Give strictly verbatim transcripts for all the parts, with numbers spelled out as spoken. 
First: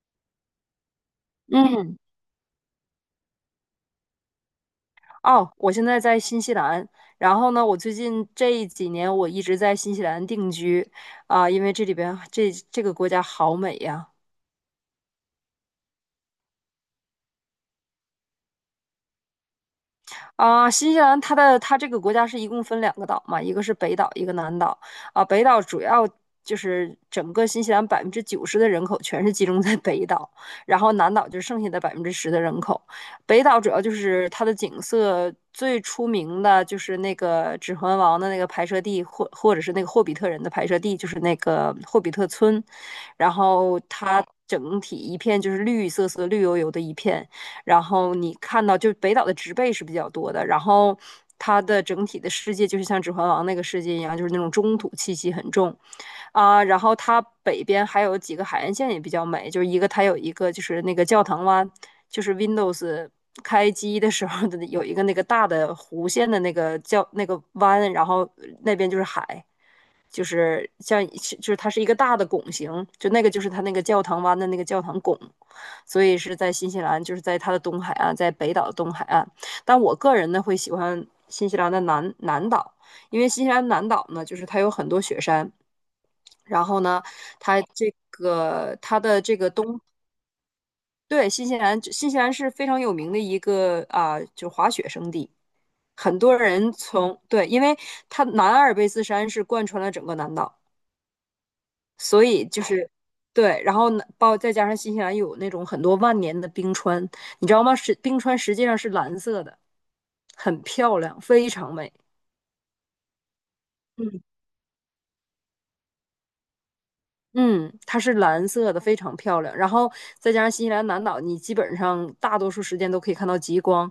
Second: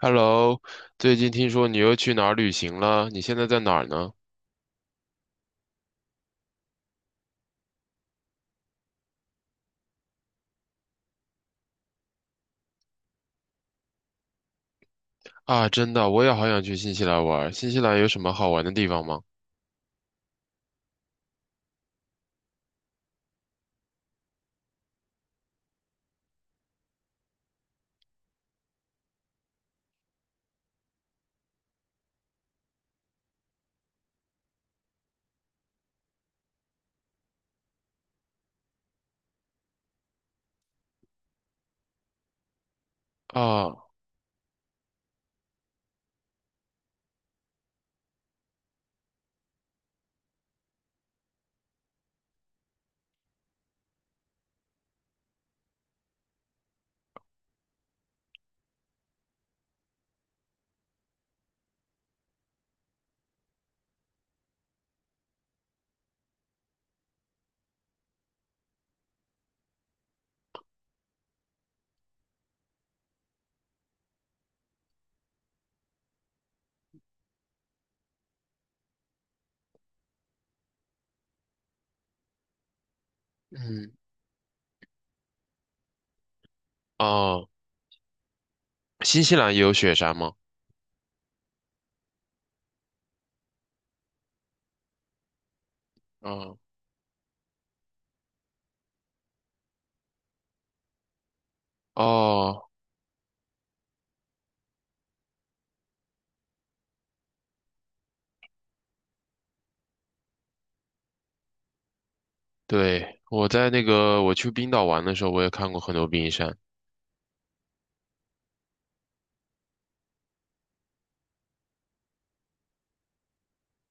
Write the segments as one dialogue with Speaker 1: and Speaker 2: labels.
Speaker 1: Hello，最近听说你又
Speaker 2: 嗯，
Speaker 1: 去哪儿旅行了？你现在在哪儿呢？
Speaker 2: 哦，我现在在新西兰，然后呢，我最近这几年我一直在新西兰定居。啊、因为这里边这这个国家好美呀。
Speaker 1: 啊，真的，我也好想去新西兰玩儿。新西兰有什么好玩的地方吗？
Speaker 2: 啊，新西兰它的它这个国家是一共分两个岛嘛，一个是北岛，一个南岛。啊，北岛主要就是整个新西兰百分之九十的人口全是集中在北岛，然后南岛就剩下的百分之十的人口。北岛主要就是它的景色最出名的就是那个《指环王》的那个拍摄地，或或者是那个霍比特人的拍摄地，就是那个霍比特村。然后
Speaker 1: 啊，
Speaker 2: 它整体一片就是绿色色、绿油油的一片，然后你看到就是北岛的植被是比较多的，然后它的整体的世界就是像《指环王》那个世界一样，就是那种中土气息很重。啊，然后它北边还有几个海岸线也比较美，就是一个它有一个就是那个教堂湾，就是 Windows 开机的时候的有一个那个大的弧线的那个叫那个湾，然后那边就是海，就是像就是它是一个大的拱形，就那个就是它那个教堂湾的那个教堂拱，所以是在新西兰，就是在它的东海岸，在北岛的东海岸。但我个人呢会喜欢新西兰的南南岛，因为新西兰南
Speaker 1: 嗯，
Speaker 2: 岛呢就是它有很多雪山。然后呢，
Speaker 1: 哦，
Speaker 2: 它这个它的
Speaker 1: 新西
Speaker 2: 这个
Speaker 1: 兰也有
Speaker 2: 东。
Speaker 1: 雪山吗？
Speaker 2: 对，新西兰，新西兰是非常有名的一个啊、就滑雪胜地，很多
Speaker 1: 啊，
Speaker 2: 人从，对，因为它南阿尔卑斯山是贯穿了整个南岛，所以就
Speaker 1: 哦，
Speaker 2: 是。对，然后呢，包再加上新西兰有那种很多万年的冰川，你知道吗？是冰川实际上是蓝色的，很漂亮，非常美。
Speaker 1: 对，我在那
Speaker 2: 嗯。
Speaker 1: 个我去冰岛玩的时候，我也看过很多冰山。
Speaker 2: 嗯，它是蓝色的，非常漂亮。然后再加上新西兰南岛，你基本上大多数时间都可以看到极光。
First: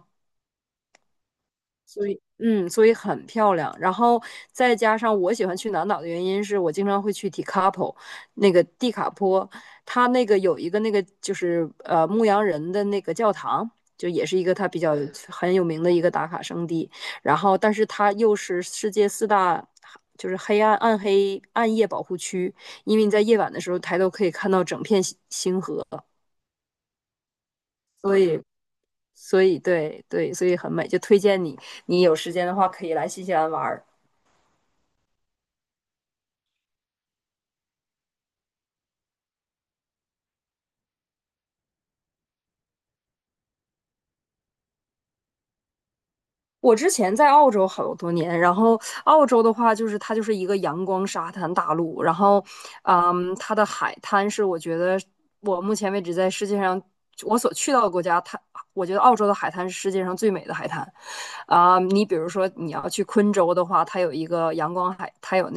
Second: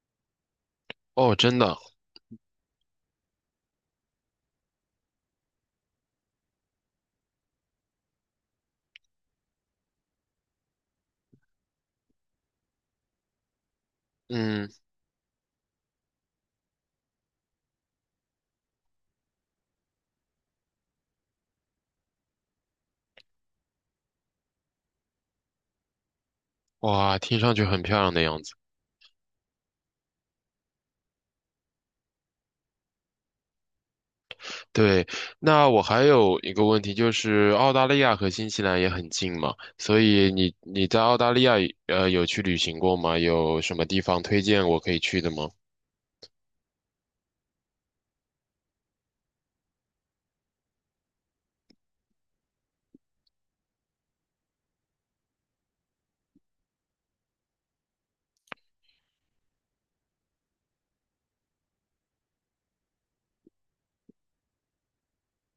Speaker 1: 哦，真的，
Speaker 2: 所以，嗯，所以很漂亮。然后再加上我喜欢去南岛的原因是我经常会去 Tekapo,那个蒂卡坡，它那个有一个那个就是呃牧羊人的那个教堂，就也是一个它
Speaker 1: 嗯，
Speaker 2: 比较很有名的一个打卡圣地。然后，但是它又是世界四大就是黑暗暗黑暗夜保护区，因为你在夜晚的时候抬头可以看到整片星星河，
Speaker 1: 哇，听上去很漂亮
Speaker 2: 所
Speaker 1: 的
Speaker 2: 以
Speaker 1: 样子。
Speaker 2: 所以对对，所以很美，就推荐你，你有时间的话可以来新西兰玩儿。
Speaker 1: 对，那我还有一个问题，就是澳大利亚和新西兰也很近嘛，所以你你在澳大利亚呃有去旅行过吗？有什么地方推荐我可以去的吗？
Speaker 2: 我之前在澳洲好多年，然后澳洲的话，就是它就是一个阳光沙滩大陆，然后，嗯，它的海滩是我觉得我目前为止在世界上我所去到的国家，它我觉得澳洲的海滩是世界上最美的海滩。啊、你比如说你要去昆州的话，它有一个阳光海，它有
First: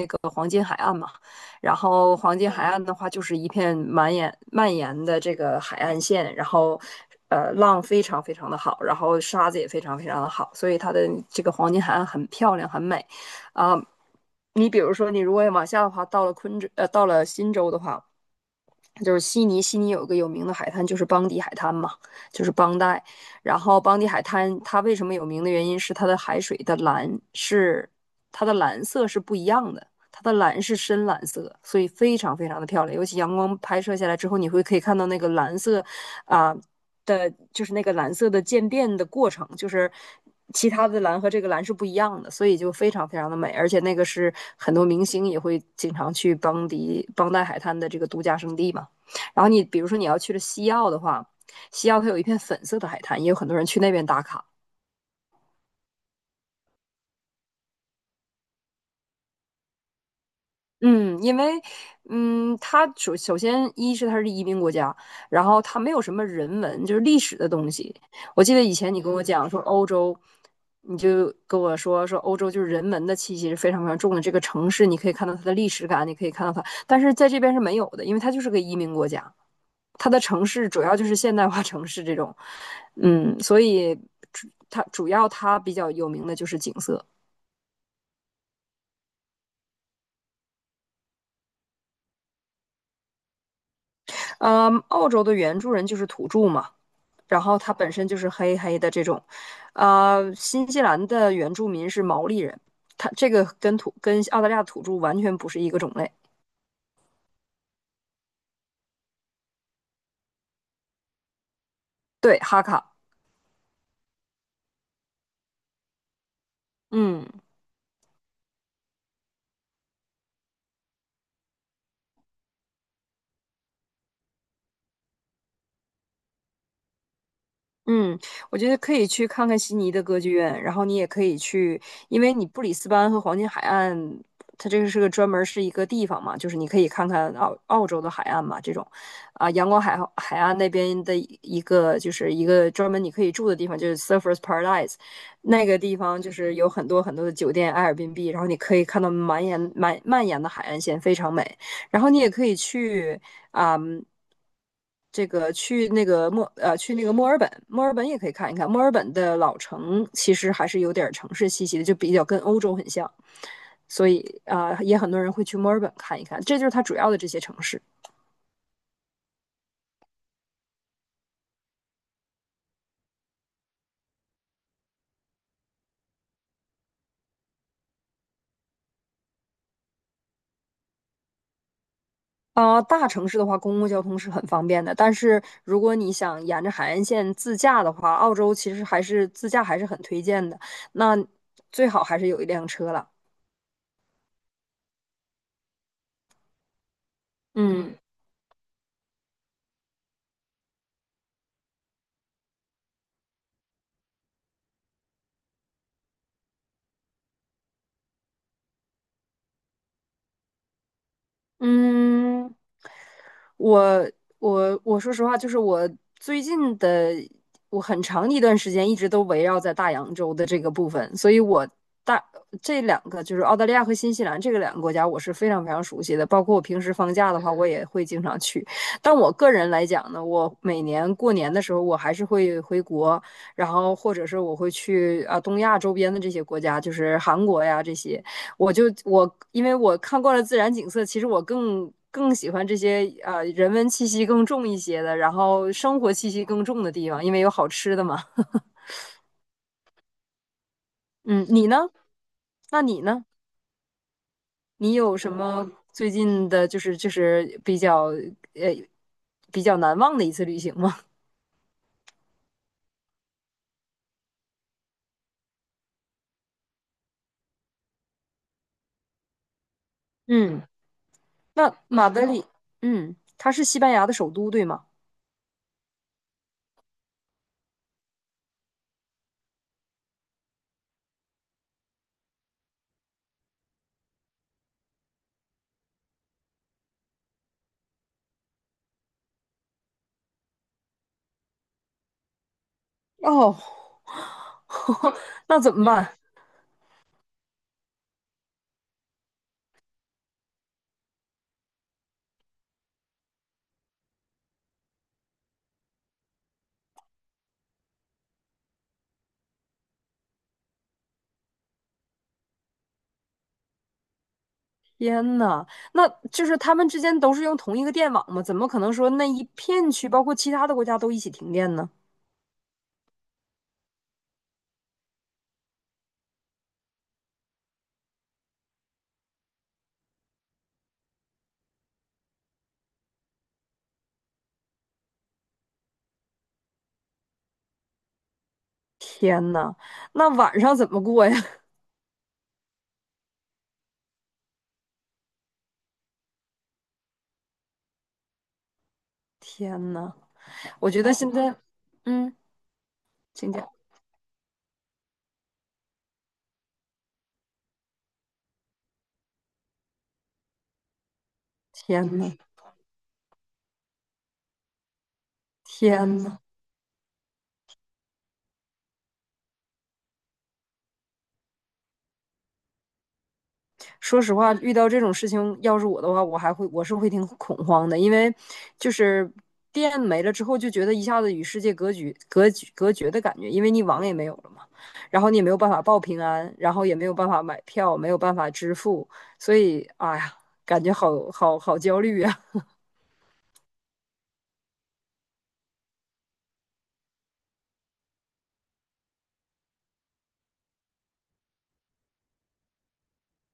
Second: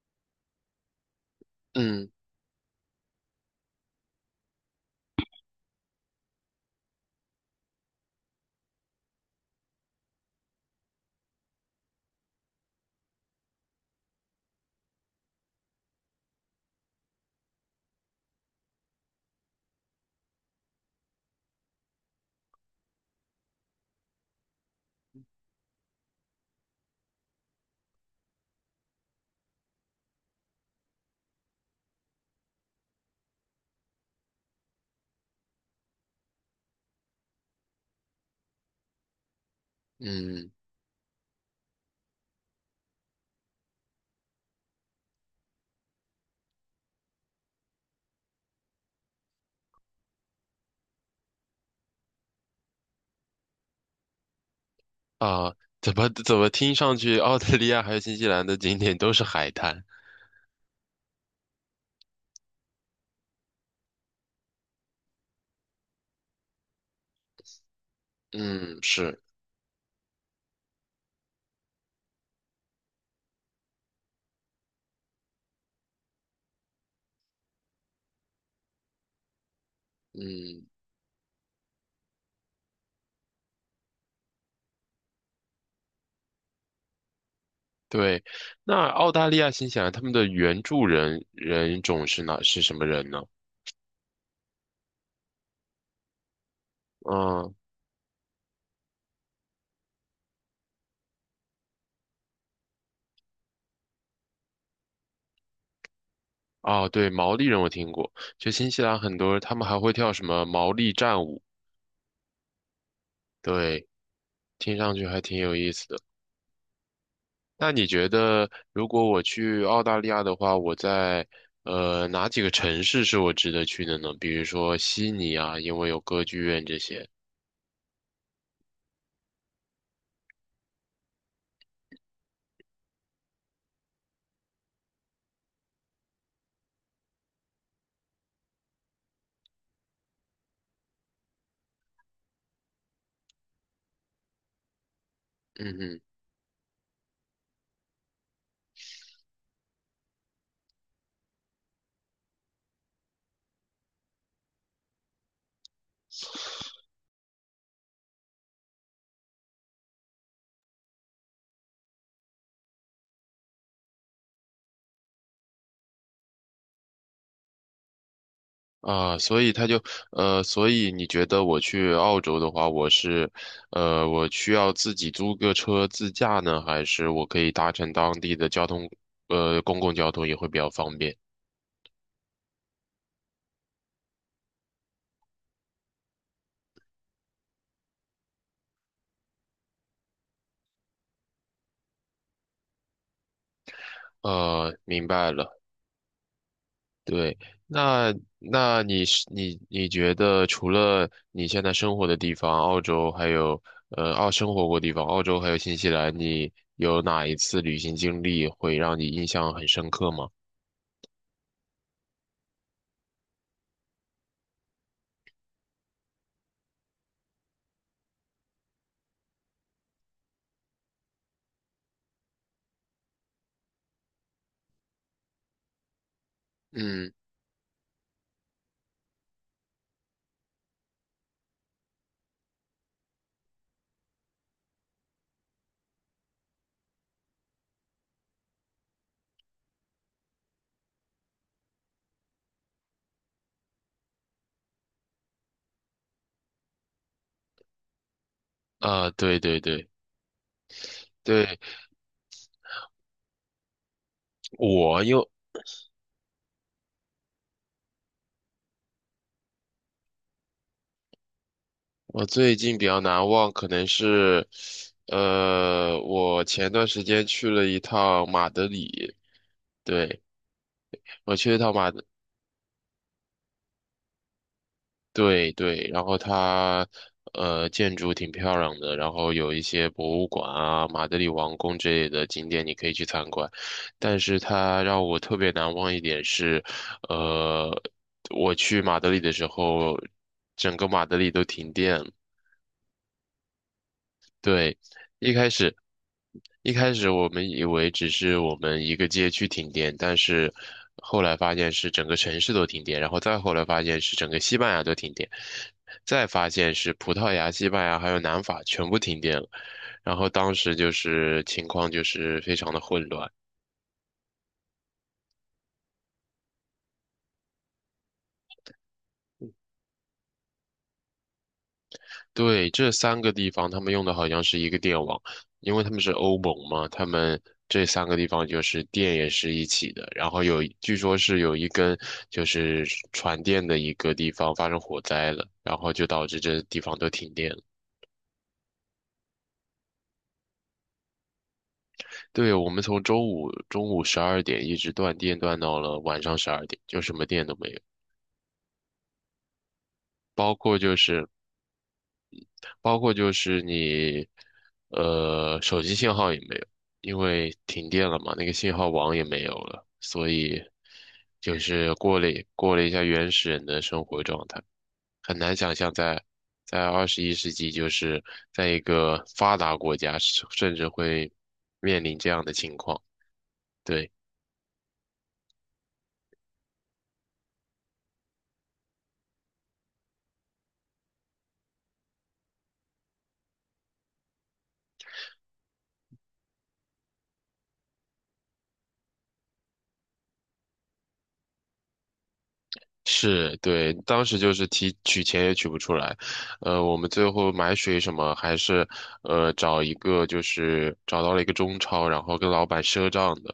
Speaker 2: 然
Speaker 1: 嗯
Speaker 2: 后黄金海岸的话，就是一片满延蔓延的这个海岸线，然后呃浪非常非常的好，然后沙子也非常非常的好，所以它的这个黄金海岸很漂亮，很美啊。你比如说，你如果往下的话，到了昆州，呃，到了新州的话，就是悉尼。悉尼有一个有名的海滩，就是邦迪海滩嘛，就是邦代。然后邦迪海滩它为什么有名的原因是它的海水的蓝是它的蓝色是不一样的，它的蓝是深蓝色，所以非常非常的漂亮。尤其阳光拍摄下来之后，你会可以看到那个蓝色啊、的，就是那个蓝色的渐变的过程，就是
Speaker 1: 嗯
Speaker 2: 其他的蓝和这个蓝是不一样的，所以就非常非常的美，而且那个是很多明星也会经常去邦迪邦代海滩的这个度假胜地嘛。然后你比如说你要去了西澳的话，西澳它有一片粉色的海滩，也有很多人去那边打卡。
Speaker 1: 啊，怎么怎么听上去澳大利亚还有新西兰的景点都是海滩？
Speaker 2: 嗯，因为，嗯，它首首先一是它是移民国家，然后它没有什么人文，就是历史的东西。我记得以
Speaker 1: 嗯，
Speaker 2: 前你跟
Speaker 1: 是，
Speaker 2: 我讲说欧洲，你就跟我说说欧洲就是人文的气息是非常非常重的。这个城市你可以看到它的历史感，你可以看到它，但是在这边是没有的，因为它就是个移民国家，它的城
Speaker 1: 嗯，
Speaker 2: 市主要就是现代化城市这种，嗯，所以主它主要它比较有名的就是景色。
Speaker 1: 对。那澳大利亚、新西兰他们的原住人人种是哪是什么人呢？
Speaker 2: 嗯，澳洲的原住人就是土著嘛。然
Speaker 1: 嗯。
Speaker 2: 后它本身就是黑黑的这种。呃，新西兰的原住民是毛利人，它这个跟土跟澳大利亚土著完全不是一个种类。
Speaker 1: 哦，对，毛利人我听过，就新西兰很多他们还会跳什么毛利战舞，
Speaker 2: 对，哈卡，
Speaker 1: 对，听上去还挺有意思的。
Speaker 2: 嗯。
Speaker 1: 那你觉得如果我去澳大利亚的话，我在呃哪几个城市是我值得去的呢？比如说悉尼啊，因为有歌剧院这些。
Speaker 2: 嗯，我觉得可以去看看悉尼的歌剧院，然后你也可以去，因为你布里斯班和黄金海岸，它这个是个专门儿是一个地方嘛，就是你可以看看澳澳洲的海岸嘛，这种。啊，阳光海海岸那边的一个就是一个专门你可以住的地方，就是 Surfers Paradise,那个
Speaker 1: 嗯
Speaker 2: 地
Speaker 1: 哼。
Speaker 2: 方就是有很多很多的酒店 Airbnb,然后你可以看到满眼满蔓延的海岸线，非常美。然后你也可以去啊、嗯这个去那个墨呃去那个墨尔本，墨尔本也可以看一看。墨尔本的老城其实还是有点城市气息的，就比较跟欧洲很像，所以啊、呃也很多人会去墨尔本看一看。这就是它主要的这些城市。
Speaker 1: 啊，所以他就，呃，所以你觉得我去澳洲的话，我是，呃，我需要自己租个车自驾呢，还是我可以搭乘当地的交通，呃，公共交通也会比较方便？
Speaker 2: 啊、大城市的话，公共交通是很方便的，但是如果你想沿着海岸线自驾的话，澳洲其实还是自驾还是很推荐的。那最好还是有一辆车了。
Speaker 1: 呃，明白了。对，
Speaker 2: 嗯。
Speaker 1: 那那你是你你觉得除了你现在生活的地方，澳洲还有呃澳生活过地方，澳洲还有新西兰，你有哪一次旅行经历会让你印象很深刻吗？
Speaker 2: 嗯，我我我说实话，就是我最近的我很长一段时间一直都围绕在大洋洲的这个部分，所以我大这两个就是澳大利亚和新西兰这个两个国家，我是非常非常熟悉的。包括我平时
Speaker 1: 嗯，
Speaker 2: 放假的话，我也会经常去。但我个人来讲呢，我每年过年的时候，我还是会回国，然后或者是我会去啊东亚周边的这些国家，就是韩国呀这些。我就我因为我看惯了自然景色，其实我更更喜欢这些呃人文气息更重一些的，然后生活气息更重的地方，因为有好吃的嘛。
Speaker 1: 啊，对对对。
Speaker 2: 嗯，
Speaker 1: 对，
Speaker 2: 你呢？那你呢？你
Speaker 1: 我
Speaker 2: 有
Speaker 1: 又，
Speaker 2: 什么最近的，就是就是比较呃比较难忘的一次旅行吗？
Speaker 1: 我最近比较难忘，可能是，呃，我前段时间去了一趟马德里，对，
Speaker 2: 嗯
Speaker 1: 我去 了一趟
Speaker 2: 那
Speaker 1: 马德，
Speaker 2: 马德里，嗯，它是西班牙的首都，对吗？
Speaker 1: 对对，然后它，呃，建筑挺漂亮的，然后有一些博物馆啊，马德里王宫之类的景点你可以去参观，但是它让我特别难忘一点是，呃，我去马德里的时候，整个马德里都停电了。
Speaker 2: 哦，
Speaker 1: 对，一开
Speaker 2: 那
Speaker 1: 始
Speaker 2: 怎么办？
Speaker 1: 一开始我们以为只是我们一个街区停电，但是后来发现是整个城市都停电，然后再后来发现是整个西班牙都停电，再发现是葡萄牙、西班牙还有南法全部停电了，然后当时就是情况就是非常的混乱。
Speaker 2: 天呐，那就是他们之间都是用同一个电网吗？怎么可能说那一片区，包括其他的国家都一起停电呢？
Speaker 1: 对，这三个地方他们用的好像是一个电网，因为他们是欧盟嘛，他们这三个地方就是电也是一起的，然后有，据说是有一根就是传电的一个地方发生火灾了，然后就导致这地方都停电了。
Speaker 2: 天呐，那晚上怎么过呀？
Speaker 1: 对，我们从周五中午十二点一直断电断到了晚上十二点，就什么电都没有，
Speaker 2: 天呐，
Speaker 1: 包括
Speaker 2: 我
Speaker 1: 就
Speaker 2: 觉得
Speaker 1: 是。
Speaker 2: 现在，嗯，
Speaker 1: 包括就
Speaker 2: 请
Speaker 1: 是
Speaker 2: 讲。
Speaker 1: 你，呃，手机信号也没有，因为停电了嘛，那个信号网也没有了，所以就是
Speaker 2: 天
Speaker 1: 过了
Speaker 2: 呐，
Speaker 1: 过了一下原始人的生活状态，很难想象
Speaker 2: 天
Speaker 1: 在
Speaker 2: 呐。
Speaker 1: 在二十一世纪，就是在一个发达国家，甚甚至会面临这样的情况。对。
Speaker 2: 说实话，遇到这种事情，要是我的话，我还会我是会挺恐慌的，因为就是电没了之后，就觉得一下子与世界隔绝、隔绝、隔绝的感觉，因为你网也没有了嘛，然后你也没有办法报平安，然后也没有办法买票，没有办法支付，所以哎呀，感觉好好好焦虑呀。
Speaker 1: 是，对，当时就是提取钱也取不出来，呃，我们最后买水什么还是，呃，找一个就是找到了一个中超，然后跟老板赊账的，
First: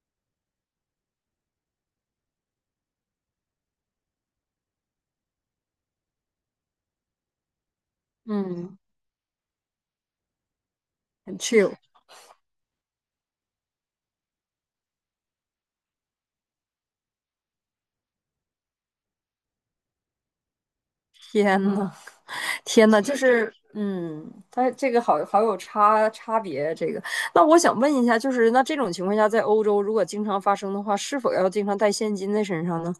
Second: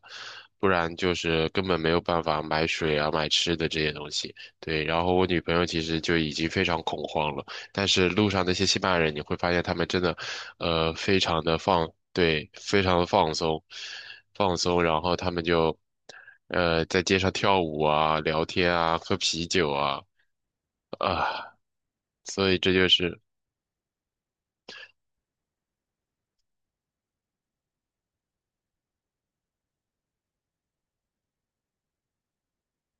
Speaker 1: 不然就是根本没有办法买水啊、买吃的这些东西。对，然后我女朋友其实就已经非常恐慌了，但是路上那些西
Speaker 2: 嗯，
Speaker 1: 班牙人，你会发现他们真的，呃，非
Speaker 2: 很
Speaker 1: 常的
Speaker 2: chill,
Speaker 1: 放，对，非常的放松，放松，然后他们就，呃，在街上跳舞啊，聊天啊，喝啤酒啊，啊，
Speaker 2: 天呐，
Speaker 1: 所以这就
Speaker 2: 天呐，就
Speaker 1: 是
Speaker 2: 是，嗯，它这个好好有差差别。这个，那我想问一下，就是那这种情况下，在欧洲如果经常发生的话，是否要经常带现金在身上呢？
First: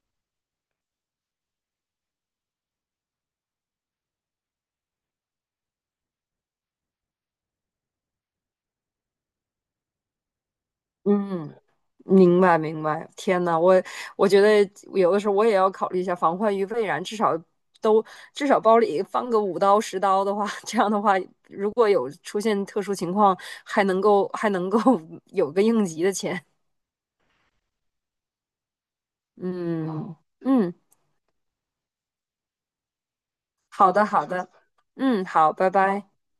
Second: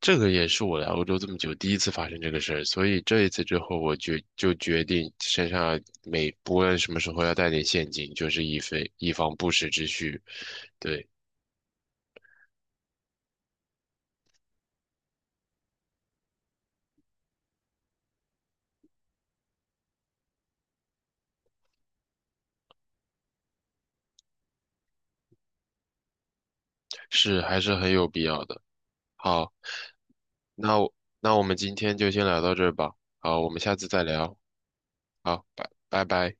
Speaker 1: 这个也是我来欧洲这么久第一次发生这个事儿，所以这一次之后，我决就决定身上每不论什么时候要带点现金，就是以备以防不时之需，对，
Speaker 2: 嗯，明白明白。天呐，我我觉得有的时候我也要考虑一下，防患于未然，至少都至少包里放个五刀十刀的话，这样的话，如果有出现特殊情况，还能够还能够 有个应急的钱。
Speaker 1: 是还是很有必要的。好，
Speaker 2: 嗯嗯。
Speaker 1: 那我那我们今天就先聊到这儿吧。好，我们下次
Speaker 2: 好
Speaker 1: 再
Speaker 2: 的，好
Speaker 1: 聊。
Speaker 2: 的，嗯，
Speaker 1: 好，
Speaker 2: 好，
Speaker 1: 拜
Speaker 2: 拜
Speaker 1: 拜
Speaker 2: 拜。
Speaker 1: 拜。